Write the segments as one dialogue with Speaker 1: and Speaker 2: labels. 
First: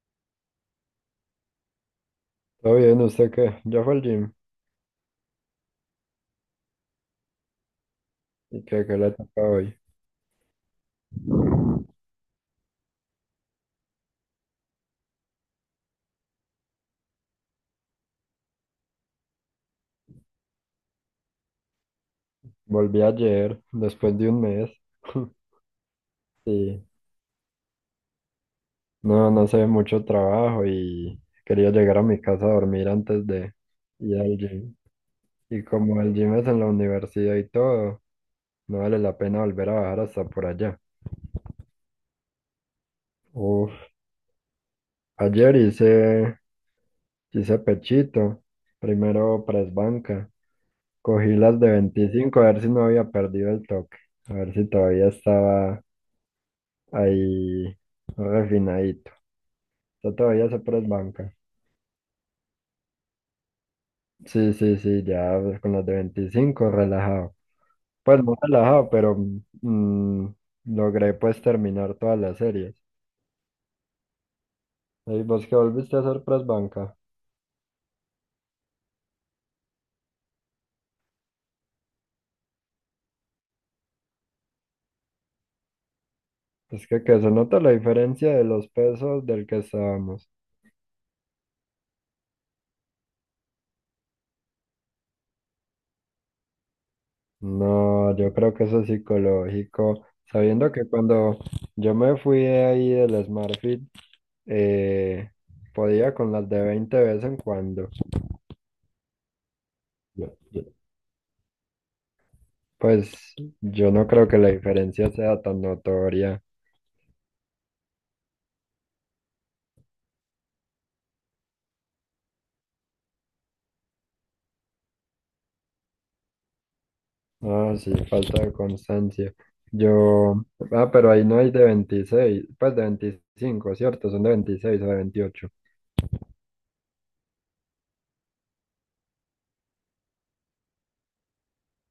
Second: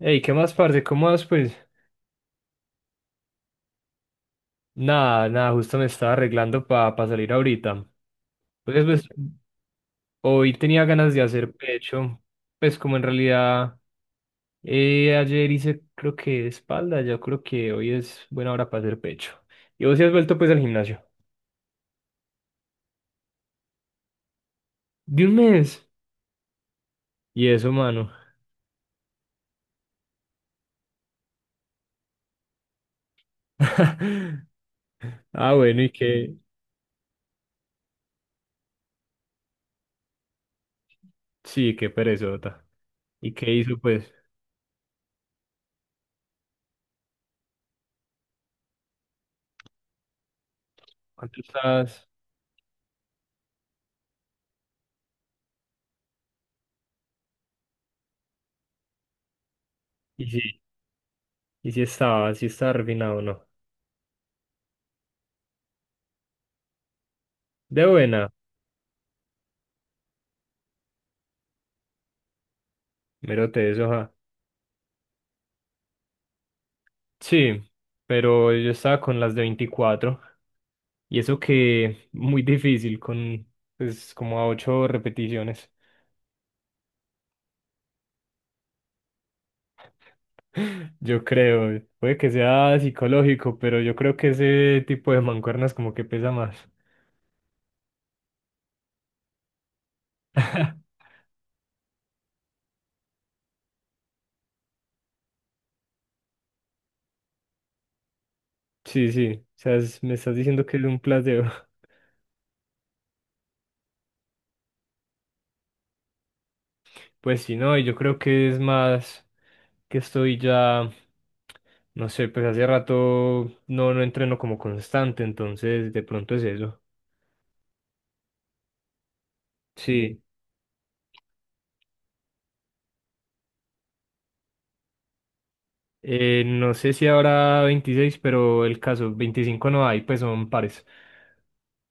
Speaker 1: Ey, ¿qué más, parce? ¿Cómo vas, pues?
Speaker 2: Todo bien, ¿usted qué? Yo fui al gym
Speaker 1: Nada, nada, justo me estaba arreglando para salir ahorita.
Speaker 2: y
Speaker 1: Pues,
Speaker 2: que
Speaker 1: pues,
Speaker 2: le toca hoy.
Speaker 1: hoy tenía ganas de hacer pecho. Pues, como en realidad, ayer hice, creo que espalda, yo creo que hoy es buena hora para hacer pecho. ¿Y vos sí has vuelto, pues, al gimnasio?
Speaker 2: Volví ayer, después de un mes.
Speaker 1: ¿De un mes?
Speaker 2: Sí,
Speaker 1: ¿Y eso, mano?
Speaker 2: no, no sé, mucho trabajo y quería llegar a mi casa a dormir antes de ir al gym.
Speaker 1: Ah,
Speaker 2: Y
Speaker 1: bueno, ¿y
Speaker 2: como el gym
Speaker 1: qué?
Speaker 2: es en la universidad y todo, no vale la pena volver a bajar hasta por allá.
Speaker 1: Sí, qué perezota. ¿Y qué
Speaker 2: Uf,
Speaker 1: hizo, pues?
Speaker 2: ayer hice pechito, primero press banca, cogí
Speaker 1: ¿Cuánto
Speaker 2: las de
Speaker 1: estabas?
Speaker 2: 25 a ver si no había perdido el toque, a ver si todavía estaba ahí, refinadito. Yo
Speaker 1: Y
Speaker 2: todavía se
Speaker 1: sí,
Speaker 2: banca.
Speaker 1: y sí estaba refinado, ¿no?
Speaker 2: Sí, sí, sí, ya con los de 25 relajado.
Speaker 1: De
Speaker 2: Pues
Speaker 1: buena,
Speaker 2: no relajado, pero mm, logré pues terminar todas las series.
Speaker 1: mero te eso, ja.
Speaker 2: ¿Y vos que volviste a hacer press banca?
Speaker 1: Sí, pero yo estaba con las de 24 y eso que muy difícil con pues como a 8 repeticiones.
Speaker 2: Es que se nota la diferencia de los pesos del que estábamos.
Speaker 1: Yo creo, puede que sea psicológico, pero yo creo que ese tipo de mancuernas como que pesa más.
Speaker 2: No, yo creo que eso es psicológico. Sabiendo que cuando yo me fui de ahí del SmartFit, eh, podía con las de 20 de vez en cuando.
Speaker 1: Sí, sí, o sea, me estás
Speaker 2: Yo,
Speaker 1: diciendo
Speaker 2: yo-
Speaker 1: que es un placebo.
Speaker 2: Pues yo no creo que la diferencia sea tan notoria.
Speaker 1: Pues sí, no, y yo creo que es más que estoy ya, no sé, pues hace rato no entreno como constante, entonces de pronto es eso.
Speaker 2: Ah, sí, falta de constancia.
Speaker 1: Sí.
Speaker 2: Yo, pero ahí no hay de 26 pues de veinticinco, ¿cierto? Son de 26 o de veintiocho.
Speaker 1: No sé si habrá 26, pero el caso, 25 no hay, pues son pares.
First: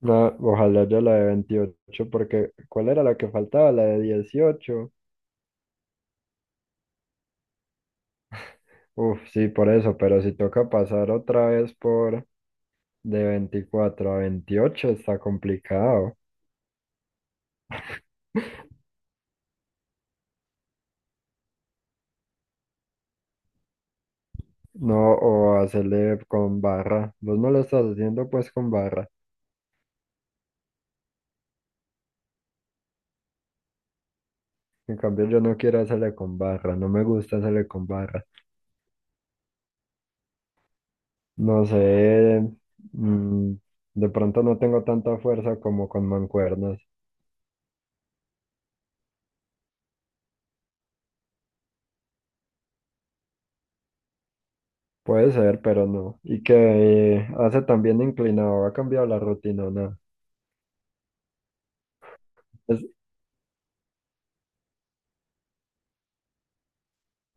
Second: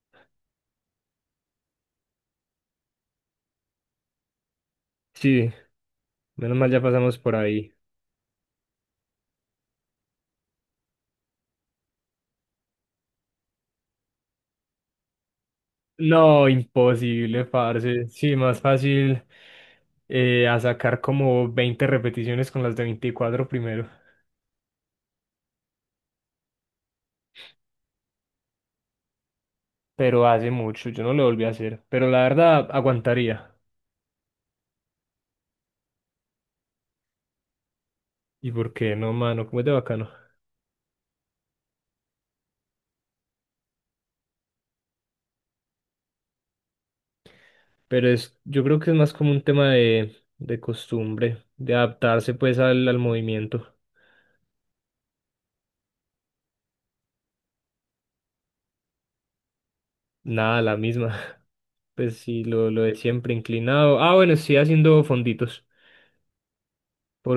Speaker 2: No, ojalá yo la de 28 porque ¿cuál era la que faltaba? La de dieciocho.
Speaker 1: Sí, menos mal ya pasamos por ahí.
Speaker 2: Uf, sí, por eso, pero si toca pasar otra vez por de 24 a 28 está complicado.
Speaker 1: No, imposible, parce. Sí, más fácil a sacar como 20 repeticiones con las de 24 primero.
Speaker 2: No, o hacerle con barra. Vos no lo estás haciendo pues con barra.
Speaker 1: Pero hace mucho, yo no lo volví a hacer. Pero la verdad, aguantaría.
Speaker 2: En cambio, yo no quiero hacerle con barra, no me gusta hacerle con barra.
Speaker 1: ¿Y por qué no, mano? Como es de bacano.
Speaker 2: No sé, mm, de pronto no tengo tanta fuerza como con mancuernas.
Speaker 1: Pero es, yo creo que es más como un tema de costumbre, de adaptarse pues al movimiento.
Speaker 2: Puede ser, pero no. Y que hace también inclinado, ha cambiado la rutina, o nada.
Speaker 1: Nada, la misma. Pues sí, lo
Speaker 2: Es-
Speaker 1: de siempre inclinado. Ah, bueno, estoy haciendo fonditos.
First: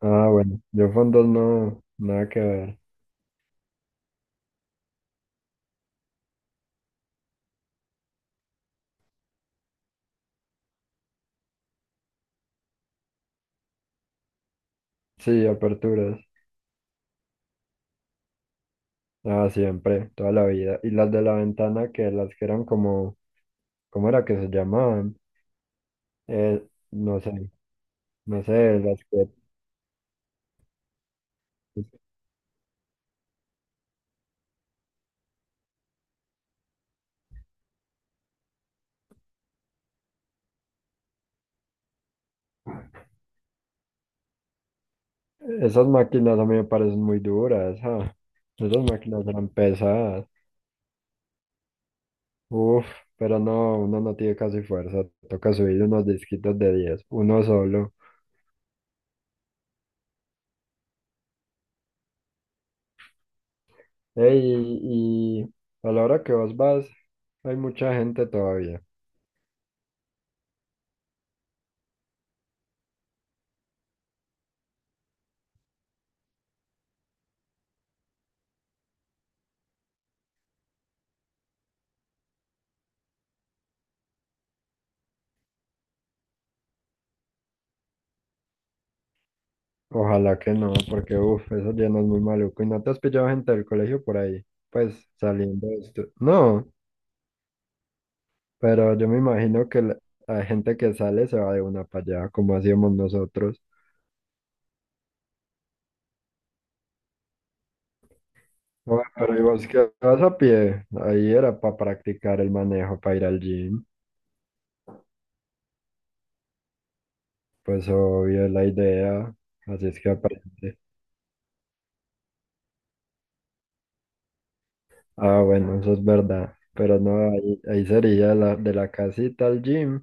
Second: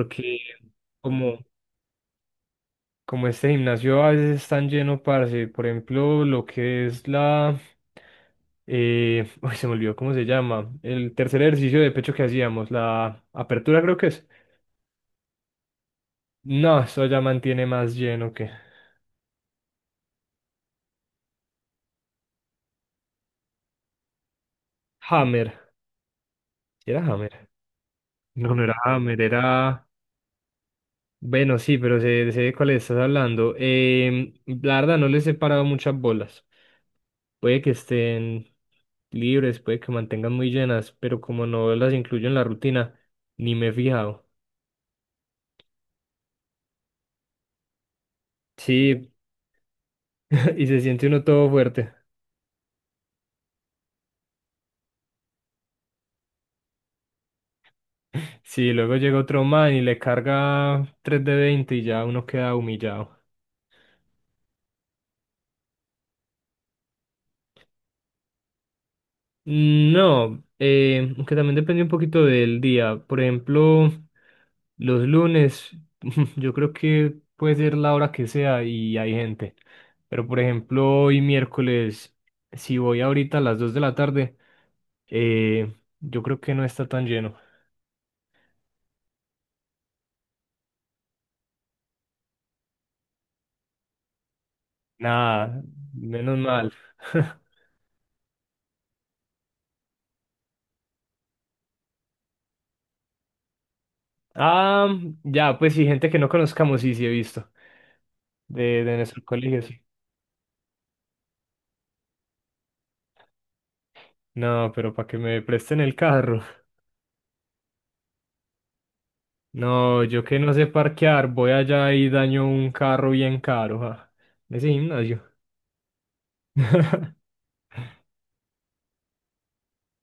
Speaker 2: ah, bueno, yo fondos
Speaker 1: como,
Speaker 2: no, nada que ver.
Speaker 1: como este gimnasio a veces es tan lleno, parce. Por ejemplo, lo que es la. Uy, se me olvidó cómo se llama. El tercer ejercicio de pecho que hacíamos, la apertura creo que es.
Speaker 2: Sí, aperturas.
Speaker 1: No, eso ya mantiene más lleno que.
Speaker 2: Ah, siempre, toda la vida. Y las de la ventana, que las que eran como, ¿cómo era que se llamaban?
Speaker 1: Hammer.
Speaker 2: Eh,
Speaker 1: ¿Sí era
Speaker 2: no sé,
Speaker 1: Hammer?
Speaker 2: no
Speaker 1: No, no era
Speaker 2: sé, las
Speaker 1: Hammer,
Speaker 2: que.
Speaker 1: era. Bueno, sí, pero sé de cuál estás hablando. La verdad, no les he parado muchas bolas. Puede que estén libres, puede que mantengan muy llenas, pero como no las incluyo en la rutina, ni me he fijado.
Speaker 2: Esas máquinas a mí me parecen muy duras, ah. Esas
Speaker 1: Sí,
Speaker 2: máquinas eran pesadas.
Speaker 1: y se siente uno todo fuerte.
Speaker 2: Uf, pero no, uno no tiene casi fuerza. Toca subir unos disquitos de 10, uno solo.
Speaker 1: Sí, luego llega otro man y le carga 3 de 20 y ya uno queda humillado.
Speaker 2: Ey, y a la hora que vos vas, hay mucha gente todavía.
Speaker 1: Mm, no, aunque también depende un poquito del día. Por ejemplo, los lunes, yo creo que puede ser la hora que sea y hay gente. Pero por ejemplo, hoy miércoles, si voy ahorita a las 2 de la tarde, Eh, yo creo que no está tan lleno.
Speaker 2: Ojalá que no, porque uf, eso ya no es muy maluco. ¿Y no te has pillado gente del colegio por ahí? Pues
Speaker 1: Nada,
Speaker 2: saliendo de esto.
Speaker 1: menos
Speaker 2: No,
Speaker 1: mal.
Speaker 2: pero yo me imagino que la gente que sale se va de una para allá, como hacíamos nosotros.
Speaker 1: Ah, ya, pues sí, gente que no conozcamos, sí, sí he visto. De
Speaker 2: Bueno,
Speaker 1: nuestro
Speaker 2: pero ¿y
Speaker 1: colegio,
Speaker 2: vos
Speaker 1: sí.
Speaker 2: qué vas a pie? Ahí era para practicar el manejo, para ir al gym.
Speaker 1: No, pero para que me presten el carro.
Speaker 2: Pues obvio es la idea, así es
Speaker 1: No,
Speaker 2: que
Speaker 1: yo que no sé
Speaker 2: aprende.
Speaker 1: parquear, voy allá y daño un carro bien caro, ja. Ese gimnasio.
Speaker 2: Ah, bueno, eso es verdad. Pero no, ahí sería de la casita al gym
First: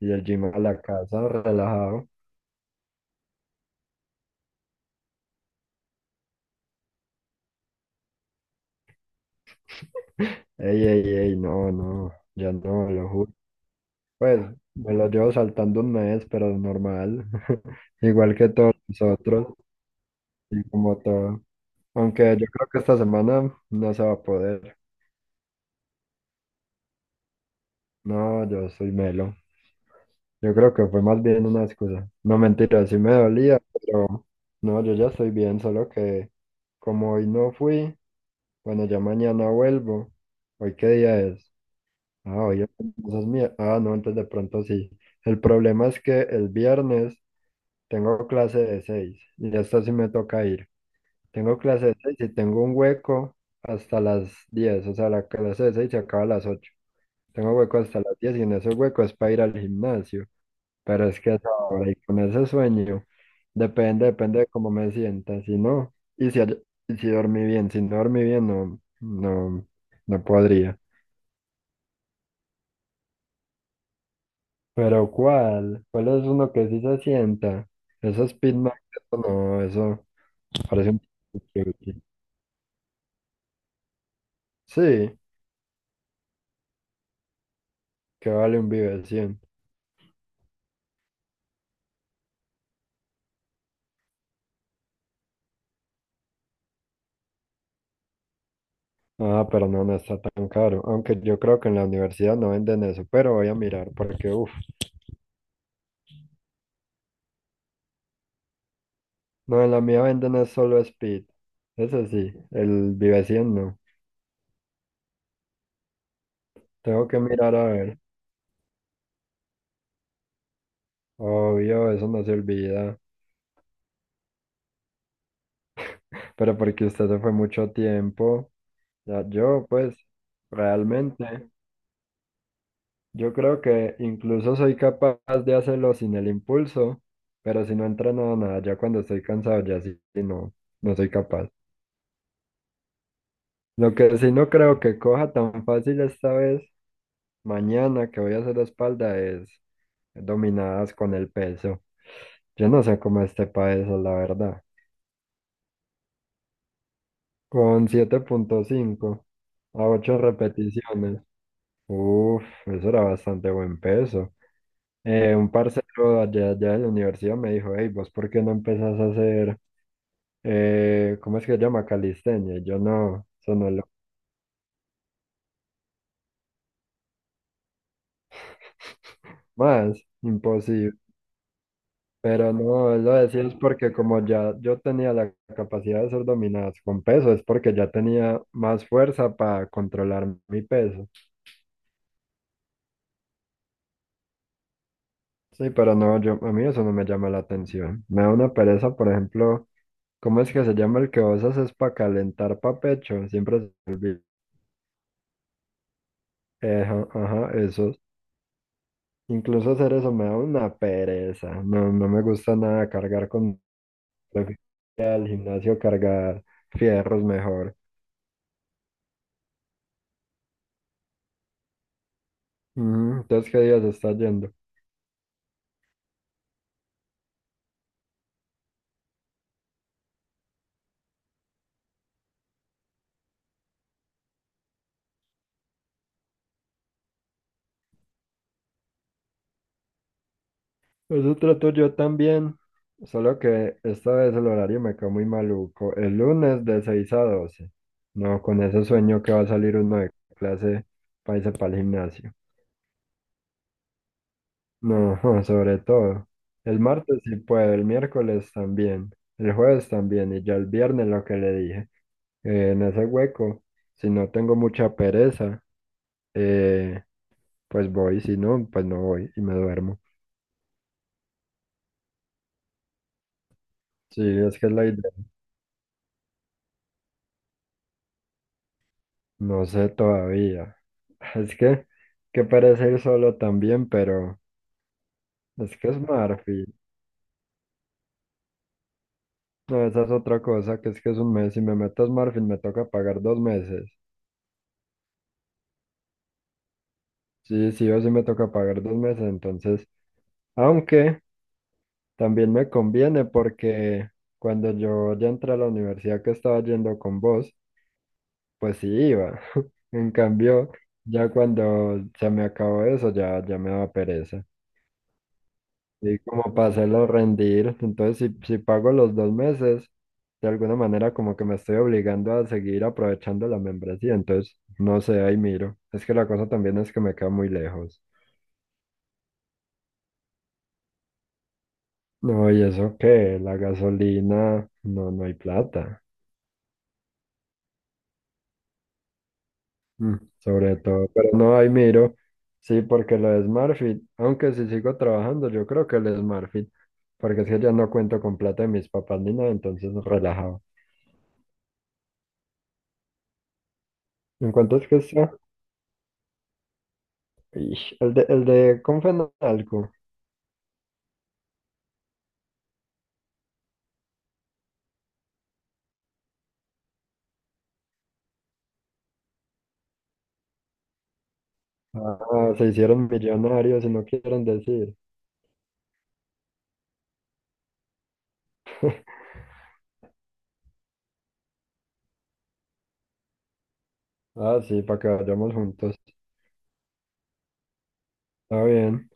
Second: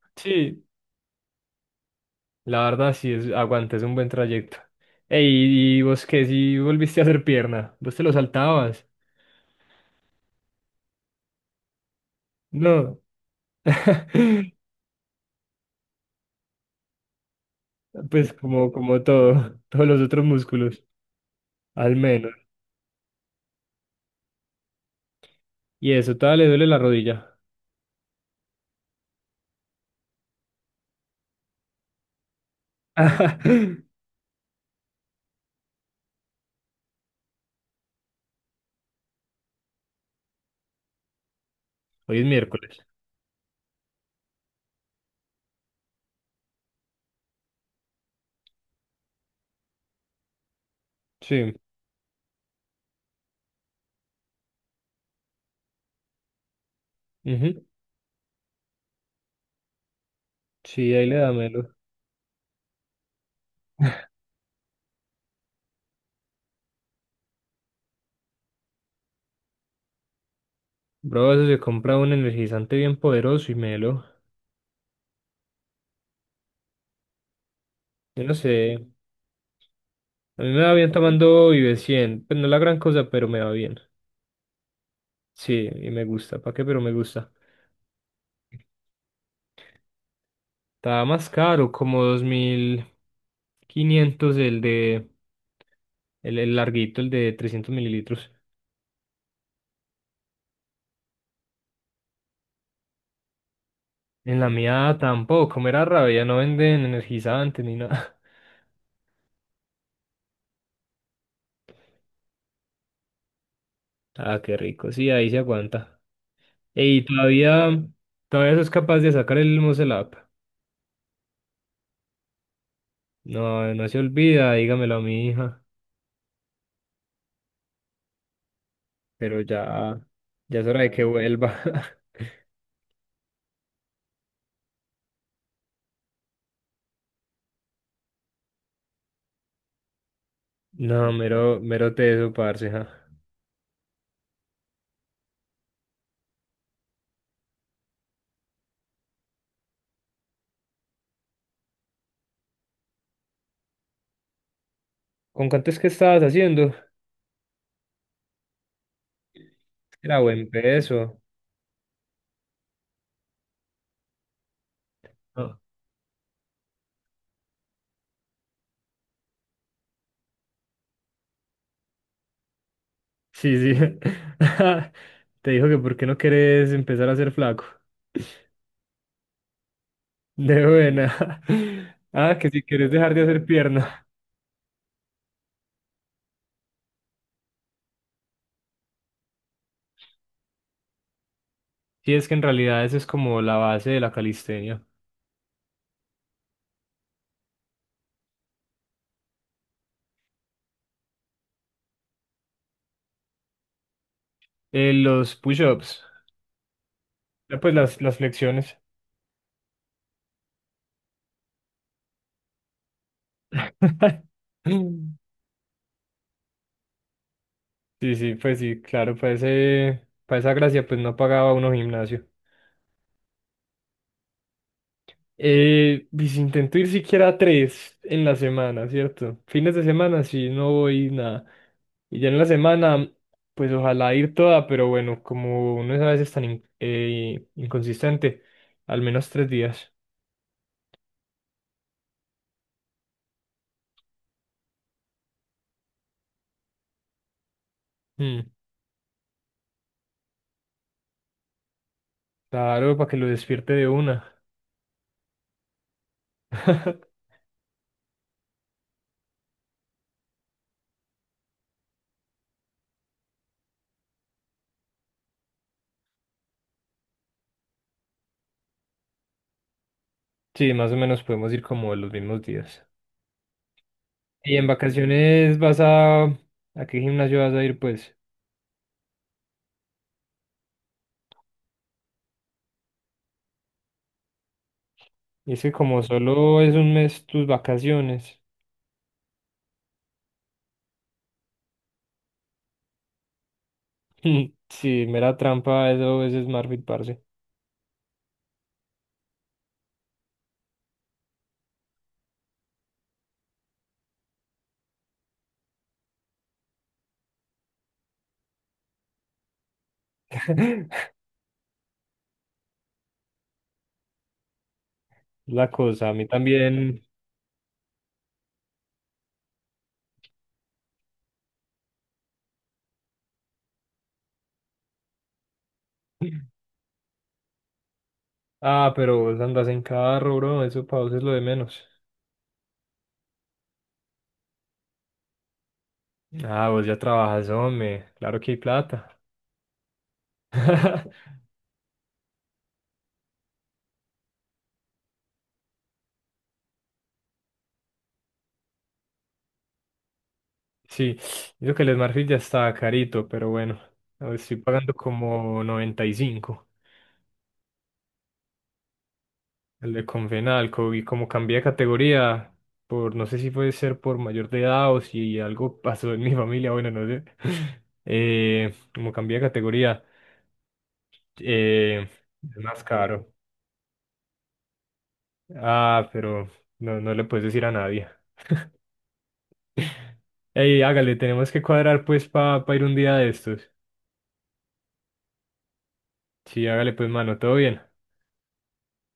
Speaker 2: y del gym a
Speaker 1: Sí,
Speaker 2: la casa, relajado.
Speaker 1: la verdad sí, es, aguanta, es un buen trayecto. Ey, ¿y vos qué? Si volviste a hacer pierna, vos te lo saltabas.
Speaker 2: Ey, ey, ey, no, no, ya no,
Speaker 1: No.
Speaker 2: lo juro. Pues me lo llevo saltando un mes, pero es normal,
Speaker 1: Pues
Speaker 2: igual que
Speaker 1: como,
Speaker 2: todos
Speaker 1: como
Speaker 2: nosotros
Speaker 1: todo, todos los otros
Speaker 2: y
Speaker 1: músculos,
Speaker 2: como todo.
Speaker 1: al
Speaker 2: Aunque
Speaker 1: menos.
Speaker 2: yo creo que esta semana no se va a poder.
Speaker 1: Y eso, todavía le duele la rodilla.
Speaker 2: No, yo soy melo. Yo creo que fue más bien una excusa. No, mentira, sí me dolía, pero no, yo ya estoy bien, solo que como hoy no fui, bueno, ya mañana vuelvo. ¿Hoy qué día es?
Speaker 1: Hoy es
Speaker 2: Ah, hoy es
Speaker 1: miércoles.
Speaker 2: entonces mi- Ah, no, entonces de pronto sí. El problema es que el viernes tengo clase de seis y hasta sí me toca ir.
Speaker 1: Sí,
Speaker 2: Tengo clase de seis y tengo un hueco hasta las diez, o sea, la clase de seis se acaba a las ocho. Tengo
Speaker 1: ujú.
Speaker 2: hueco hasta las 10 y en ese hueco es para ir al gimnasio.
Speaker 1: Sí, ahí
Speaker 2: Pero
Speaker 1: le
Speaker 2: es que
Speaker 1: da
Speaker 2: hasta
Speaker 1: melo.
Speaker 2: ahora y con ese sueño, depende de cómo me sienta. Si no, y si dormí bien, si no dormí bien, no, no, no podría.
Speaker 1: Bro, eso se compra un energizante bien poderoso y melo.
Speaker 2: Pero ¿cuál? ¿Cuál es uno que sí se sienta?
Speaker 1: Yo
Speaker 2: Eso
Speaker 1: no
Speaker 2: es pitman,
Speaker 1: sé.
Speaker 2: eso no, eso
Speaker 1: A mí me va
Speaker 2: parece
Speaker 1: bien
Speaker 2: un
Speaker 1: tomando Vive
Speaker 2: chuchi.
Speaker 1: 100. Pues no es la gran cosa, pero me va bien.
Speaker 2: Sí,
Speaker 1: Sí, y me gusta. ¿Para qué? Pero me gusta.
Speaker 2: que vale un Vive 100.
Speaker 1: Estaba más caro, como 2.500 el de... el larguito, el de 300 mililitros.
Speaker 2: Ah, pero no, no está tan caro. Aunque yo creo que en la universidad no venden eso, pero voy a mirar porque,
Speaker 1: En la
Speaker 2: uff,
Speaker 1: mía tampoco, me da rabia, no venden energizantes ni nada.
Speaker 2: no, en la mía venden es solo Speed. Eso sí, el Vive 100 no.
Speaker 1: Ah, qué rico, sí, ahí se aguanta. Y
Speaker 2: Tengo que mirar a
Speaker 1: todavía,
Speaker 2: ver.
Speaker 1: todavía sos capaz de sacar el Mosel App.
Speaker 2: Obvio, eso no se olvida.
Speaker 1: No, no se olvida, dígamelo a mi hija.
Speaker 2: Pero porque usted se fue mucho tiempo. Ya
Speaker 1: Pero
Speaker 2: yo, pues,
Speaker 1: ya, ya es hora de que
Speaker 2: realmente,
Speaker 1: vuelva.
Speaker 2: yo creo que incluso soy capaz de hacerlo sin el impulso, pero si no entreno nada, ya cuando estoy cansado, ya sí, sí no, no
Speaker 1: No,
Speaker 2: soy capaz.
Speaker 1: mero, mero teso, parce. Ja.
Speaker 2: Lo que sí no creo que coja tan fácil esta vez, mañana que voy a hacer espalda, es dominadas con el peso. Yo no sé cómo este país, la verdad.
Speaker 1: ¿Con cuánto es que estabas haciendo?
Speaker 2: Con siete punto cinco a 8
Speaker 1: Era buen peso.
Speaker 2: repeticiones. Uf, eso era bastante buen peso. Un
Speaker 1: Ah,
Speaker 2: parcero allá, de la universidad me dijo, hey, ¿vos por qué no empezás a hacer, cómo es que se llama? Calistenia. Y yo no, eso
Speaker 1: sí,
Speaker 2: no es lo
Speaker 1: sí. Te dijo que por qué no querés empezar a ser flaco.
Speaker 2: más,
Speaker 1: De
Speaker 2: imposible.
Speaker 1: buena. Ah, que
Speaker 2: Pero
Speaker 1: si quieres
Speaker 2: no, él
Speaker 1: dejar
Speaker 2: lo
Speaker 1: de
Speaker 2: decía
Speaker 1: hacer
Speaker 2: es porque
Speaker 1: pierna.
Speaker 2: como ya yo tenía la capacidad de ser dominadas con peso, es porque ya tenía más fuerza para controlar mi peso.
Speaker 1: Sí, es que en realidad esa es como la base de la calistenia.
Speaker 2: Sí, pero no, a mí eso no me llama la atención. Me da una pereza, por ejemplo, ¿cómo es que se llama el que vos haces para calentar pa' pecho? Siempre se me olvida.
Speaker 1: Los push-ups,
Speaker 2: Eja, ajá,
Speaker 1: pues
Speaker 2: esos.
Speaker 1: las flexiones.
Speaker 2: Incluso hacer eso me da una pereza. No, no me gusta nada cargar con. Prefiero ir al gimnasio cargar fierros mejor.
Speaker 1: Sí, sí, pues sí, claro, para ese, para esa gracia pues no pagaba uno gimnasio.
Speaker 2: Ujú, entonces, ¿qué día se está yendo?
Speaker 1: Y si intento ir siquiera 3 en la semana, ¿cierto? Fines de semana sí, no voy nada. Y ya en la semana, pues ojalá ir toda, pero bueno, como uno es a veces tan inconsistente, al menos 3 días.
Speaker 2: Nosotros tú, yo también, solo que esta vez el horario me quedó muy maluco. El lunes de 6 a doce. No,
Speaker 1: Mm,
Speaker 2: con ese sueño que va a salir uno de clase para irse para el gimnasio.
Speaker 1: claro, para que lo despierte de una.
Speaker 2: No, sobre todo. El martes sí puedo, el miércoles también, el jueves también, y ya el viernes lo que le dije. En ese hueco, si no tengo mucha pereza, eh, pues voy, si no, pues no voy y me duermo.
Speaker 1: Sí, más o menos podemos ir como los mismos días.
Speaker 2: Sí,
Speaker 1: Y
Speaker 2: es
Speaker 1: en
Speaker 2: que es la idea.
Speaker 1: vacaciones vas a... ¿A qué gimnasio vas a ir, pues?
Speaker 2: No sé todavía. Es que parece ir solo también, pero
Speaker 1: Y es que
Speaker 2: es que es
Speaker 1: como solo
Speaker 2: Marfil.
Speaker 1: es 1 mes tus vacaciones.
Speaker 2: No, esa es otra cosa, que es un mes. Si me meto a Marfil, me toca pagar dos meses.
Speaker 1: Sí, mera trampa, eso es Smartfit, parce.
Speaker 2: Sí, sí o sí me toca pagar dos meses, entonces. Aunque también me conviene porque cuando yo ya entré a la universidad que estaba yendo con vos, pues sí iba. En cambio, ya cuando se me acabó eso, ya, ya me daba pereza.
Speaker 1: Es la cosa, a
Speaker 2: Y
Speaker 1: mí
Speaker 2: como para
Speaker 1: también.
Speaker 2: hacerlo rendir. Entonces, si pago los dos meses, de alguna manera como que me estoy obligando a seguir aprovechando la membresía. Entonces, no sé, ahí miro. Es que la cosa también es que me queda muy lejos.
Speaker 1: Ah, pero vos andas en carro, bro, eso para vos es lo de menos.
Speaker 2: No, y eso que la gasolina, no, no hay plata.
Speaker 1: Ah, vos ya trabajas, hombre, claro que hay plata.
Speaker 2: Sobre todo, pero no, ahí miro. Sí, porque lo de SmartFit, aunque si sigo trabajando, yo creo que el SmartFit, porque es que ya no cuento con plata de mis papás ni nada, entonces relajado.
Speaker 1: Sí, digo que el Smartfit ya está carito, pero bueno, a ver,
Speaker 2: ¿En
Speaker 1: estoy
Speaker 2: cuánto es
Speaker 1: pagando
Speaker 2: que está?
Speaker 1: como 95.
Speaker 2: Ish, el de Confenalco.
Speaker 1: El de Confenalco, y como cambié de categoría, por no sé si puede ser por mayor de edad o si algo pasó en mi familia, bueno, no sé. Como cambié de categoría. Eh,
Speaker 2: Ah,
Speaker 1: es
Speaker 2: se
Speaker 1: más
Speaker 2: hicieron
Speaker 1: caro.
Speaker 2: millonarios y no quieren decir.
Speaker 1: Ah, pero no, no le puedes decir a nadie. Ey, hágale, tenemos que cuadrar pues para ir un día de estos.
Speaker 2: Ah, sí, para que vayamos juntos.
Speaker 1: Sí, hágale pues, mano, todo bien.
Speaker 2: Está bien.